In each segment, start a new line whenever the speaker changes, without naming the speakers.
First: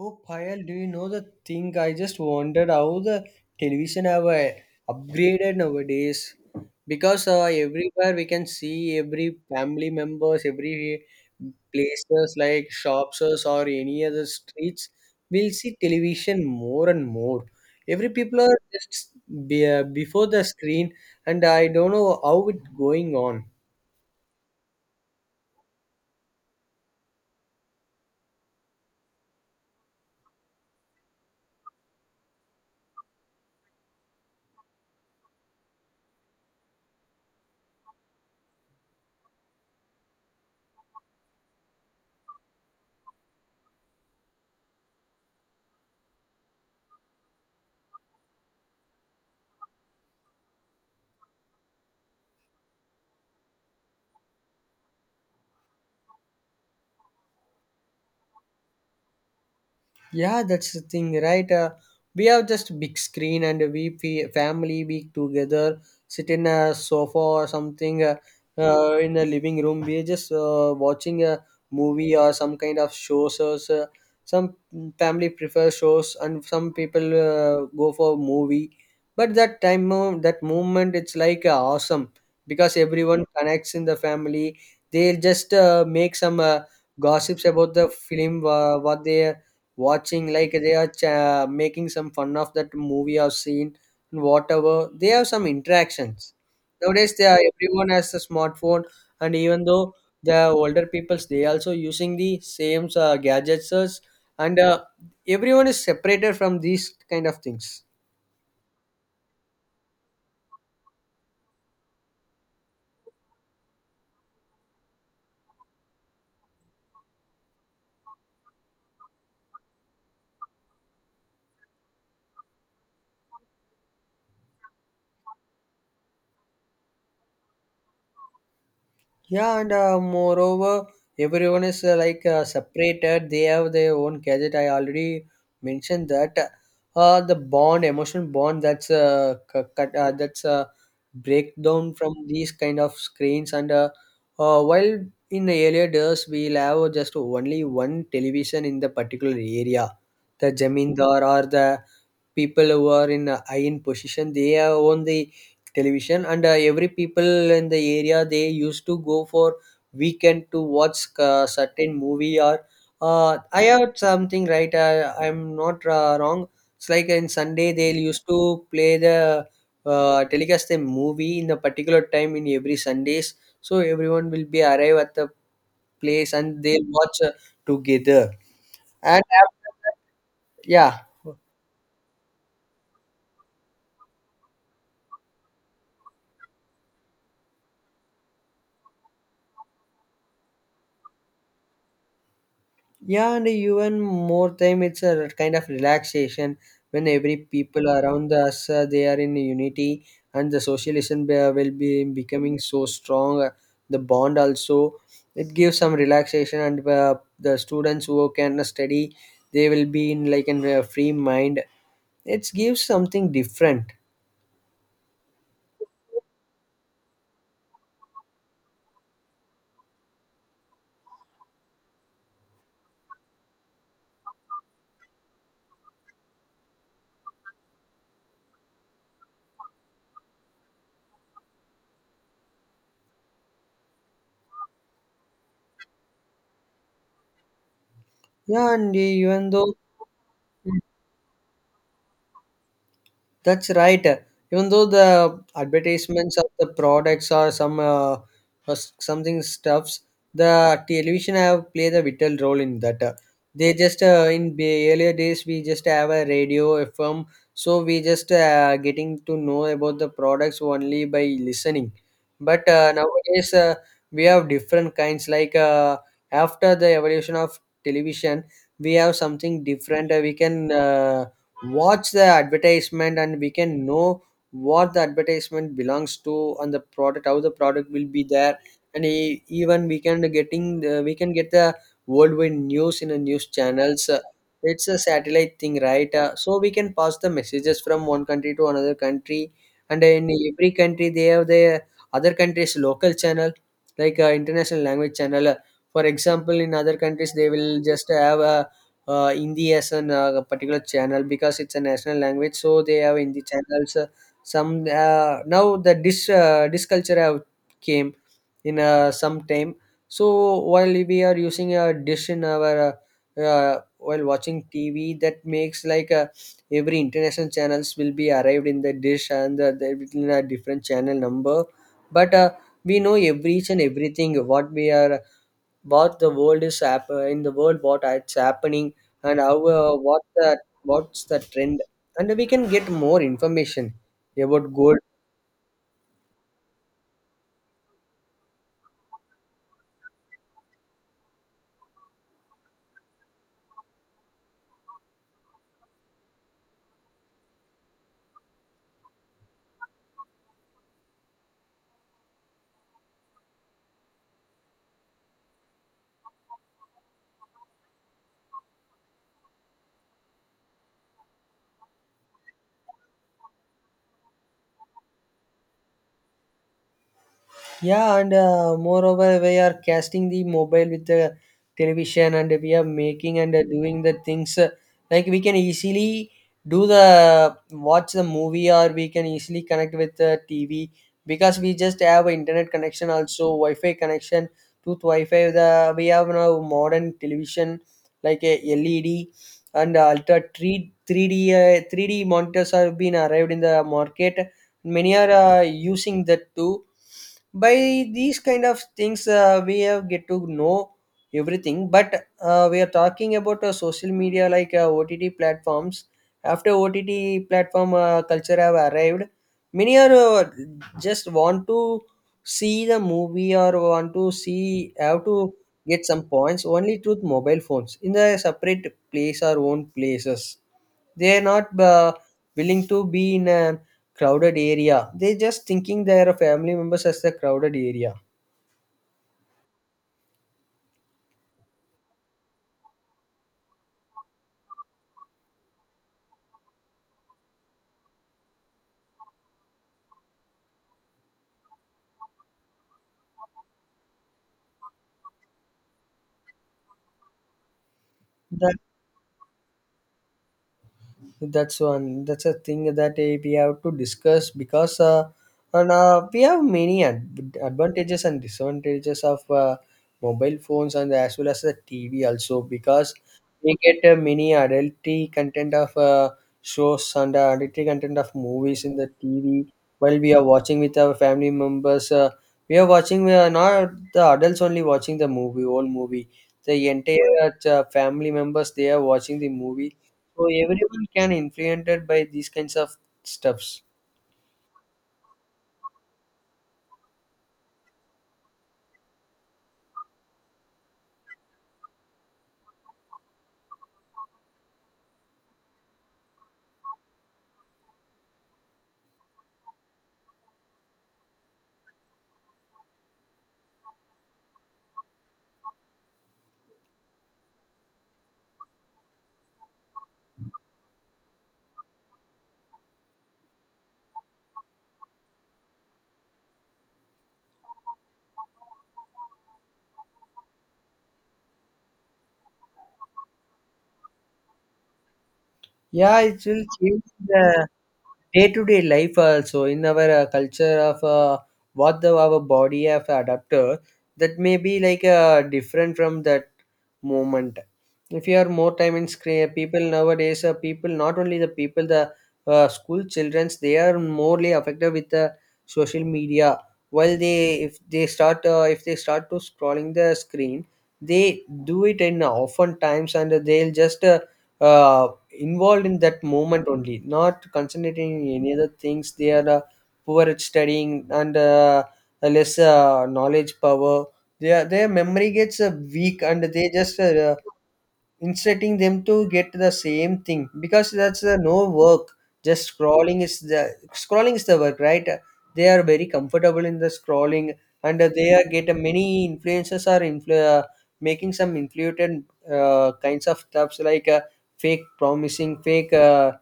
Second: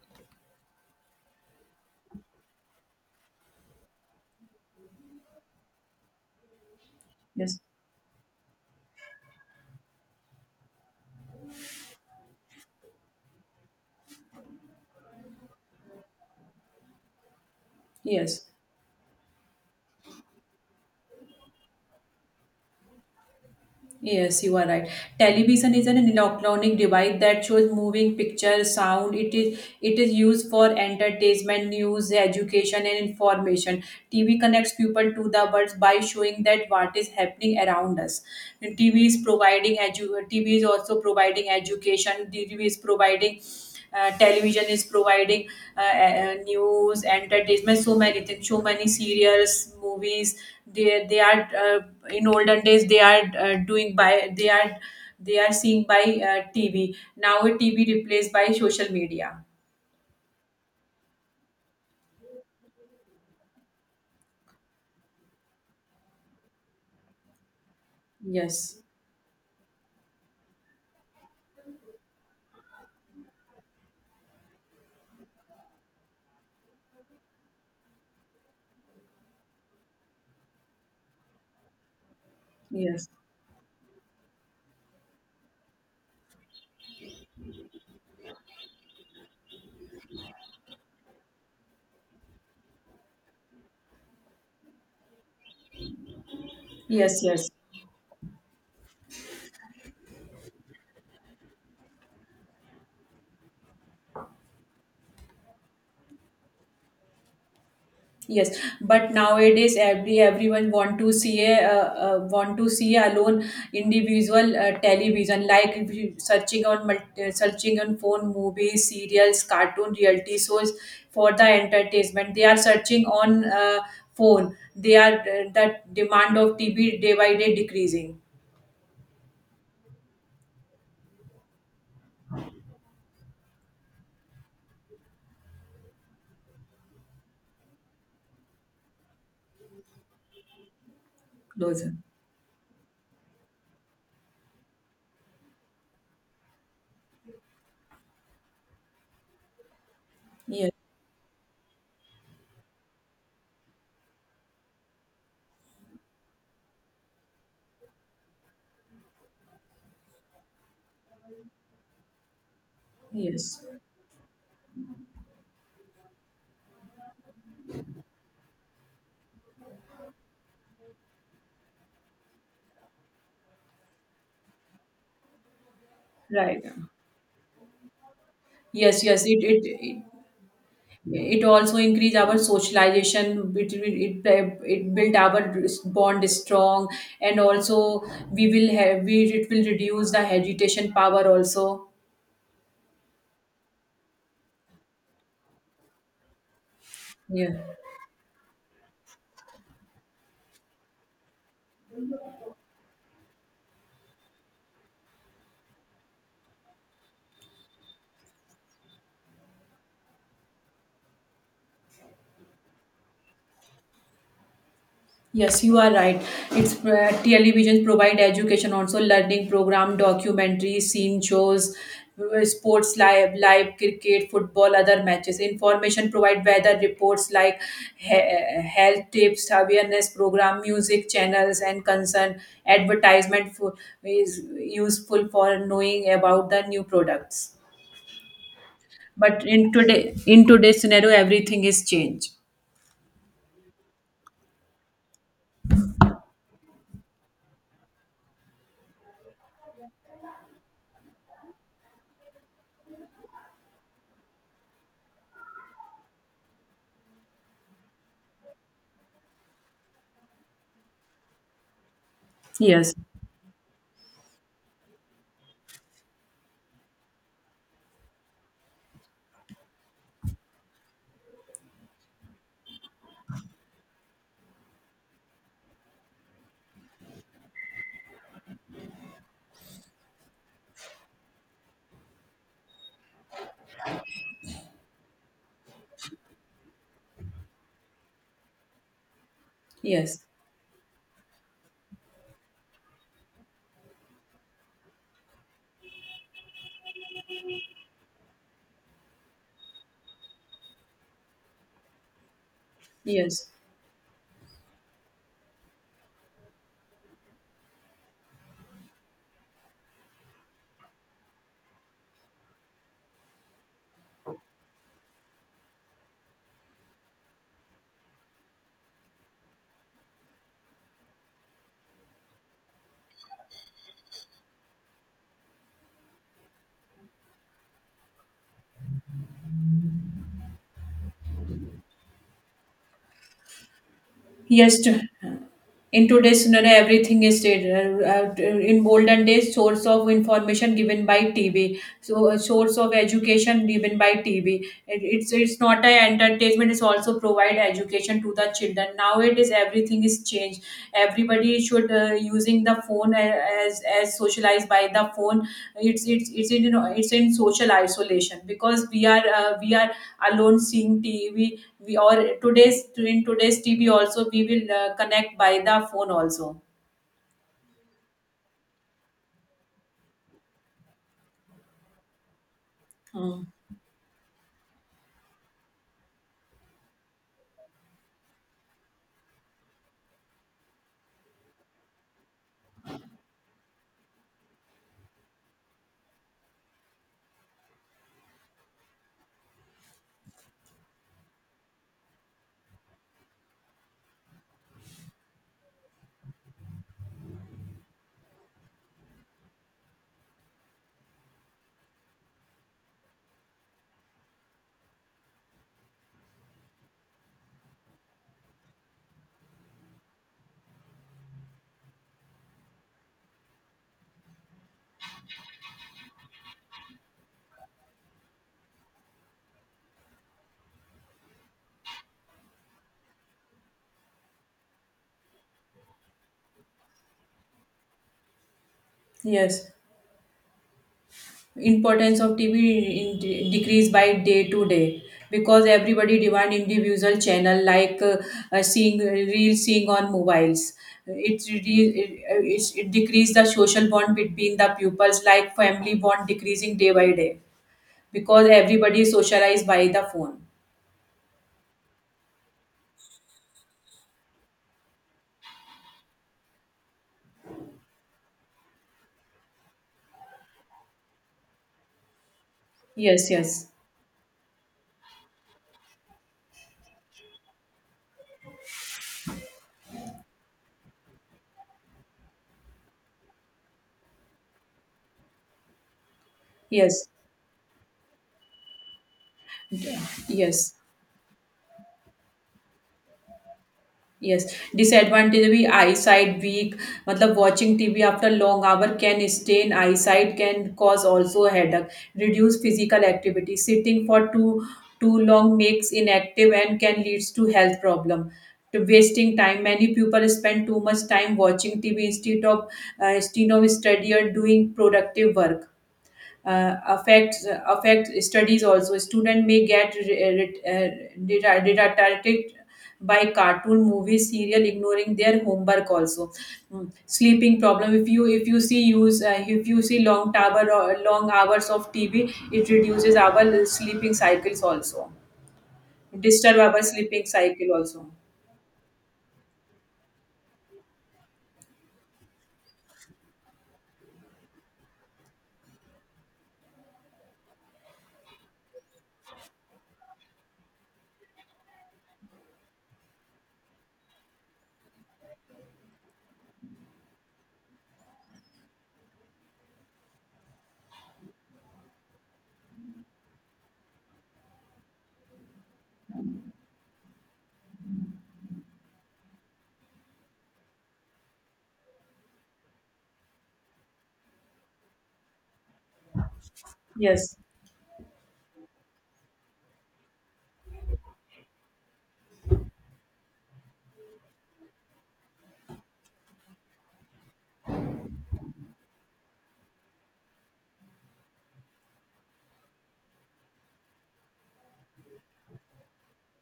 Oh, Payal, do you know the thing? I just wondered how the television have upgraded nowadays. Because
Yes,
everywhere we can see every family members, every places like shops or any other streets, we'll see television more and more. Every people
yes,
are just be, before the screen, and I don't know how it going on.
yes, you are right. Television is an electronic device that shows moving pictures, sound. It is used for entertainment, news, education, and information. TV connects people to the world by showing that what is happening around us. And TV is also providing education. TV is providing uh, Television is providing news entertainment, so many things, so many serials, movies. They are, in olden days they are they are seeing by TV. Now TV replaced by social media.
Yeah, that's the thing, right? We have just big screen and family we together sit in a sofa or something uh,
Yes,
uh, in a living room. We're just watching a movie or some kind of shows. So some family prefer shows and some people go for movie. But that time, that moment, it's like awesome because
yes,
everyone connects in the family. They just make some gossips about the film, what they watching, like they are making some fun of that movie or scene, and whatever they have some interactions. Nowadays
yes,
they are,
yes.
everyone has a smartphone, and even though the older peoples they also using the same gadgets, and everyone is separated from these kind of things.
Yes, but nowadays everyone want to see alone, individual television. Like if you searching on searching on phone, movies, serials, cartoon, reality shows. For the entertainment, they are searching on phone. The demand of TV day by day decreasing.
Yeah, and moreover, everyone is like separated. They have their own gadget. I already mentioned that the bond, emotion bond, that's
Closer.
breakdown from these kind of screens. And while in the earlier days, we'll have just only one television in the particular area, the
Yes,
jamindar or the people who are in a high in position they own the television, and every people in the area they used to go for weekend to watch certain movie or I
yes,
heard something right, I'm not wrong, it's like in Sunday they used to play the telecast the movie in a particular time in every Sundays, so everyone will be arrive at the place and
right.
they'll watch together.
Yes,
And
yes. It
after that,
it
yeah.
It also increase our socialization. It will it, it build our bond strong, and also we will have we it will reduce the agitation power also.
Yeah, and even more time, it's a kind of relaxation when every
Yeah.
people around us they are in unity, and the socialization will be becoming so strong. The bond also, it gives some relaxation, and the students who can study, they will be in like in a free mind. It gives something different.
Yes, you are right. It's Television provide education also, learning program, documentaries, scene shows, sports live, live cricket, football, other matches. Information provide weather reports like health tips, awareness program, music channels, and concern advertisement is useful for knowing about the new products.
Yeah, and
But
even
in
though.
today in today's scenario, everything is changed.
That's right. Even though the advertisements of the products or some something stuffs, the television have played a vital role in that. They just in the earlier days we just have a radio FM, so we just getting to know about the products only by listening. But uh,
Yes.
nowadays uh, we have different kinds. Like after the evolution of television, we have something different. We can. Watch the advertisement and we can know what the advertisement belongs to and the product, how the product will be there, and even we can getting the, we can get the worldwide news in the news channels. It's a satellite thing, right? So we can pass the messages from one country to another country, and
Yes.
in every country they have their other country's local channel, like international language channel. For example, in other countries they will just have a Hindi as a particular channel because it's a national language. So they have Hindi
Yes.
channels. Some now the dish culture have came in some time. So while we are using a dish in our while watching TV, that makes like every international channels will be arrived in the dish, and they will in a different channel number. But We know every each and everything what we are, what the world is hap- in the world what it's happening, and how what the, what's the trend, and we can get more information about
Yes.
gold.
In today's scenario, everything is stated. In olden days, source of information given by TV. So, source of education given by TV. It's not a entertainment, it's also provide education to the children. Nowadays everything is changed. Everybody should using the phone, as socialized by the phone. It's in social isolation because we are alone seeing TV. We or today's in today's TV also, we will connect by the phone also.
Yeah, and moreover, we are casting the mobile with the television, and we are making
Mm.
and doing the things like we can easily do the watch the movie, or we can easily connect with the TV because we just have internet connection, also Wi-Fi connection, tooth Wi-Fi. The we have now modern television like a LED and ultra 3 3D 3D monitors have been arrived in the market. Many are using that too. By these kind of things we have get to know everything, but we are talking about social media like ott platforms. After ott platform culture have arrived, many are just want to see the movie, or want to see, have to get some points only through mobile phones in the separate place or own places. They're not willing to be in a crowded area. They're just thinking their family members as the crowded area.
Yes, importance of TV decrease by day to day, because everybody demand individual channel, like seeing on mobiles. It's really- it, re- it decrease the social bond between the pupils, like family bond decreasing day by day, because everybody is socialized by the phone.
That's a thing that eh, we have to discuss because and we have many advantages and disadvantages of mobile phones and as well as the TV also, because
Yes, yes,
we get many adulty content of shows, and adulty content of movies in the TV. While we are watching with our family members, we are watching, we are not the adults only watching the movie, whole movie, the
yes.
entire family members they are watching the movie,
Yeah.
so
Yes,
everyone can influenced by these kinds of stuffs.
yes. Disadvantage भी eyesight weak. मतलब watching TV after long hour can stain eyesight, can cause also headache. Reduce physical activity. Sitting for too long makes inactive and can leads to health problem. To wasting time. Many people spend too much time watching TV instead of study or doing productive work. Affect studies also, student may get detracted by cartoon, movies, serial, ignoring their homework also. Mm. Sleeping problem. If you see long tower or long hours of TV, it reduces our sleeping cycles also,
Yeah, it
disturb
will
our
change
sleeping
the
cycle also.
day-to-day life also in our culture of what the our body have adapted, that may be like different from that moment. If you are more time in screen, people nowadays, people, not only the people, the school childrens, they are morely affected with the social media. While they, if they start to scrolling the screen, they do it in often times, and they'll just uh, involved in that moment only, not concentrating in any other things. They are poor at studying, and less knowledge power. Their memory gets weak, and they just
Yes,
inserting them to get the same thing, because that's the no work. Just scrolling is the work, right? They are very comfortable in the scrolling, and they are get many influencers are making some influted kinds of stuffs like fake promising, fake uh,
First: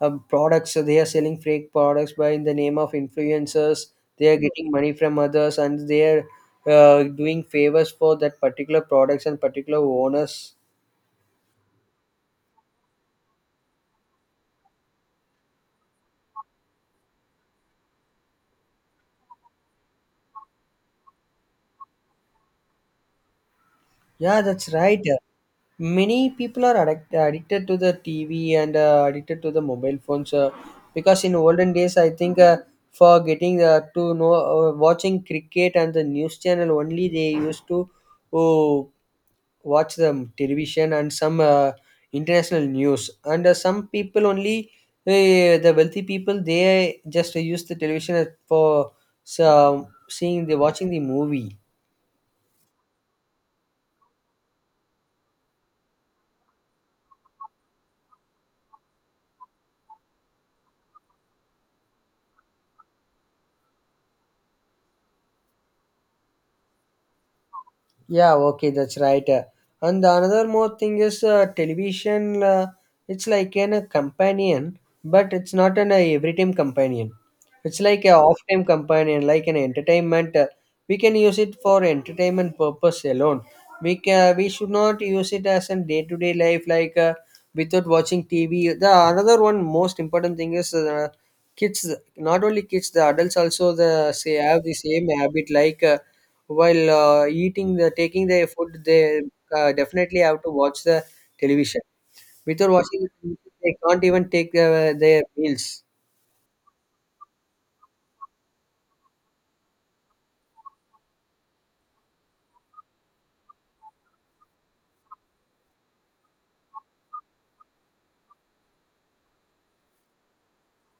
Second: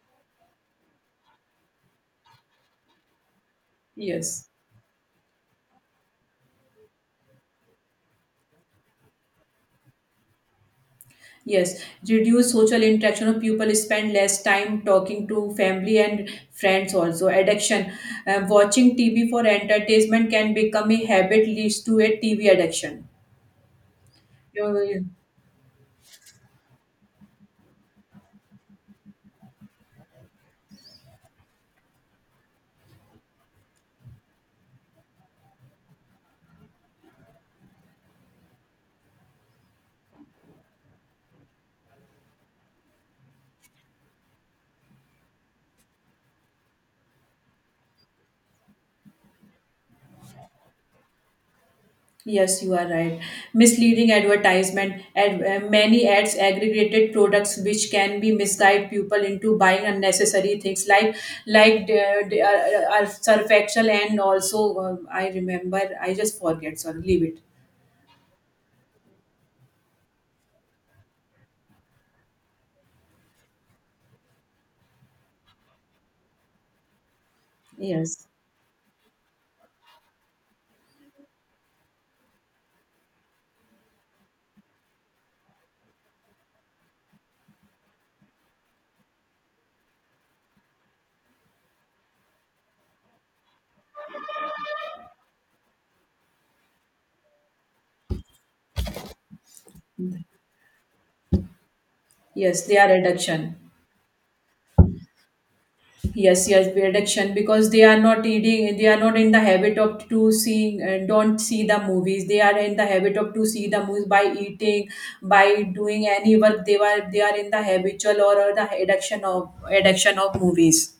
um, products. So they are selling fake products by in the name of influencers. They are
yes.
getting money from others, and they are doing favors for that particular products and particular owners.
Yes, reduce social interaction of people, spend less time talking to family and friends also. Addiction. Watching TV for entertainment can become a habit, leads to a TV addiction.
Yeah, that's right.
You-
Many people are addicted to the TV and addicted to the mobile phones, because in olden days, I think for getting to know, watching cricket and the news channel only, they used to oh, watch the television and some international news. And some people only, the wealthy people, they just use the television as for some seeing the watching the movie.
Yes, you are right. Misleading advertisement. Many ads aggregated products, which can be misguide people into buying unnecessary things, like like the, surfactual. And also I remember, I just forget, so leave it.
Yeah, okay, that's right. And the another more thing is television. It's like an a companion, but it's not an every-time companion. It's like a
Yes.
off-time companion, like an entertainment. We can use it for entertainment purpose alone. We can, we should not use it as a day-to-day life, like without watching TV. The another one most important thing is kids. Not only kids, the adults also the say have the same habit like. While eating the taking their food, they definitely have to watch the television.
Yes,
Without
they are
watching the television,
reduction.
they can't even take their meals.
Yes, yes, be addiction because they are not eating, they are not in the habit of to seeing and don't see the movies. They are in the habit of to see the movies by eating, by doing any work. They are in the habitual, or the addiction of movies.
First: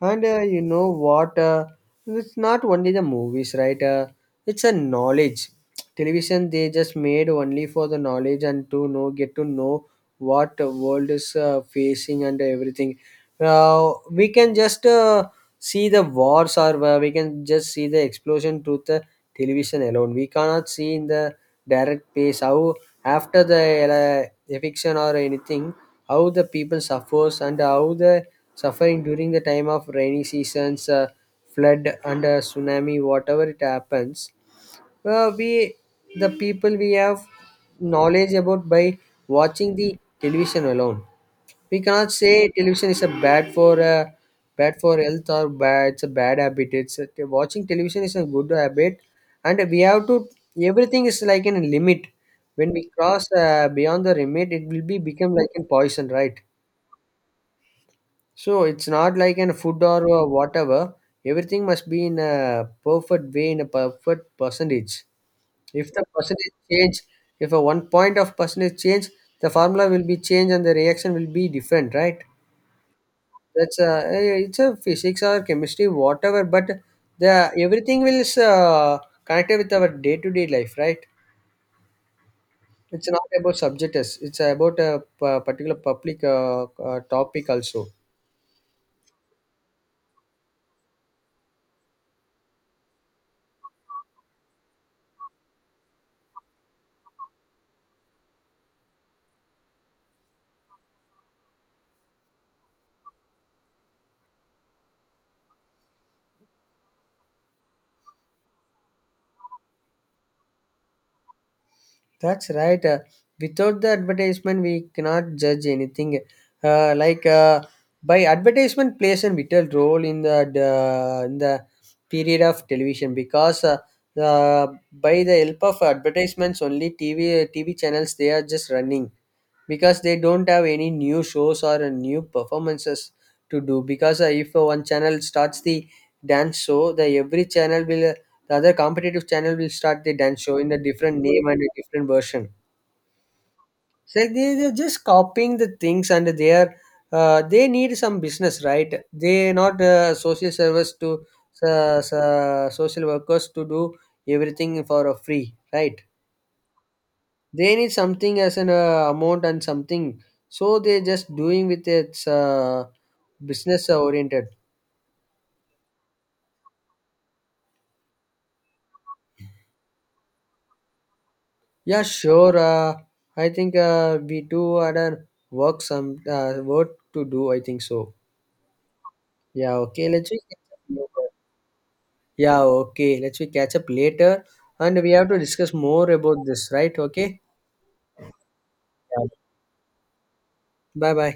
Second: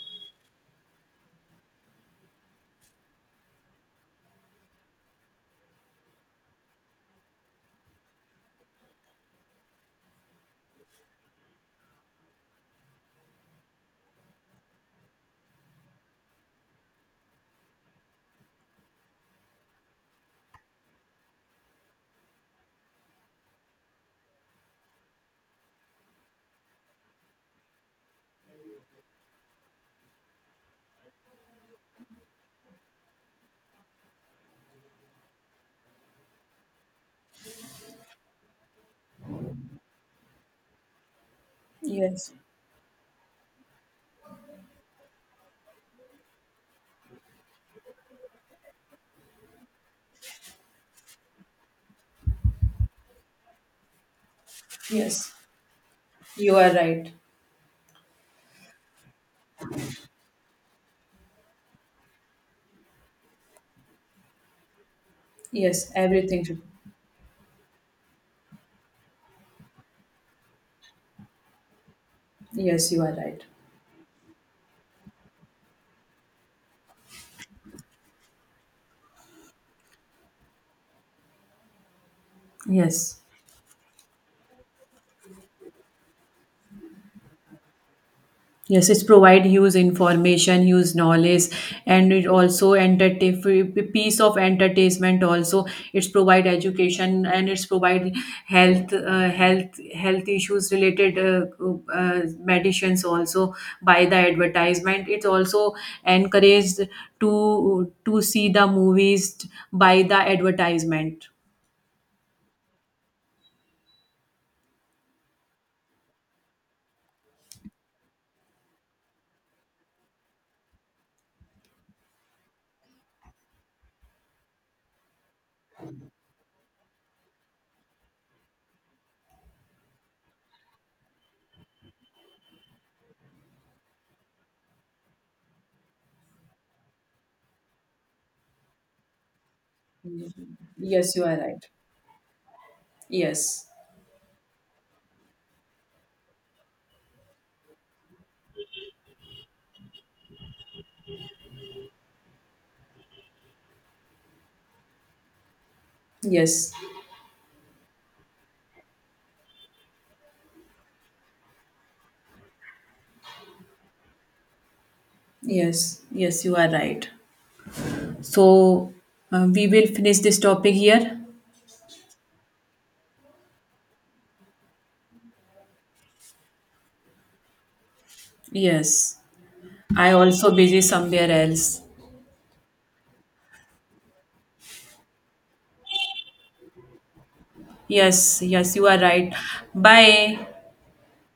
And you know what? It's not only the movies, right? It's a knowledge. Television they just made only for the knowledge and to know, get to know what the world is facing and everything. We can just see the wars, or we can just see the explosion through the television alone. We cannot see in the direct pace how after the eviction or anything, how the people suffers, and how the suffering during the time of rainy seasons, flood and tsunami, whatever it happens. Well, we, the people, we have knowledge about by watching the television alone. We cannot
Yes,
say television is a bad for bad for health or bad. It's a bad habit. It's a, watching television is a good habit, and we have to. Everything is like in a limit. When we cross beyond the limit, it will be
yes,
become like a poison, right?
you are right.
So it's not like in food or whatever. Everything must be in a perfect way, in a perfect percentage. If
Yes,
the
everything.
percentage change, if a one point of percentage change, the formula will be changed and the reaction will be different, right?
Yes, you are right.
That's a, it's a physics or chemistry, whatever. But the everything will is connected with our day to day life, right? It's
Yes.
not about subjects. It's about a particular public topic also.
Yes, it's provide huge information, huge knowledge, and it also entertain piece of entertainment. Also, it's provide education, and it's provide health, health issues related medicines. Also, by the advertisement, it's also encouraged to see the movies by the advertisement.
That's right. Without the advertisement, we cannot judge anything. Uh, like uh, by advertisement plays a vital role in in the period of television, because the by the help of advertisements only, TV channels they are just running, because they don't have any new shows or new performances to do. Because if one channel starts the dance show, the every channel will the other competitive channel will start the dance show in a
Yes,
different
you are
name and
right.
a different version.
Yes,
So they, they're just copying the things, and they are they need some business, right? They not social service to, social workers to do everything for free, right?
yes,
They need something as an amount and something, so they just doing with its business oriented.
yes, yes, you are right. So we will finish this topic here.
Yeah, sure. I think we do had a work, some work to do, I think so.
Yes,
Yeah, okay,
I
let's we
also
catch
busy
up later.
somewhere else.
Yeah, okay, let's we catch up later, and we have to discuss more about this, right? Okay,
Yes, yes, you are
yeah.
right. Bye.
Bye bye.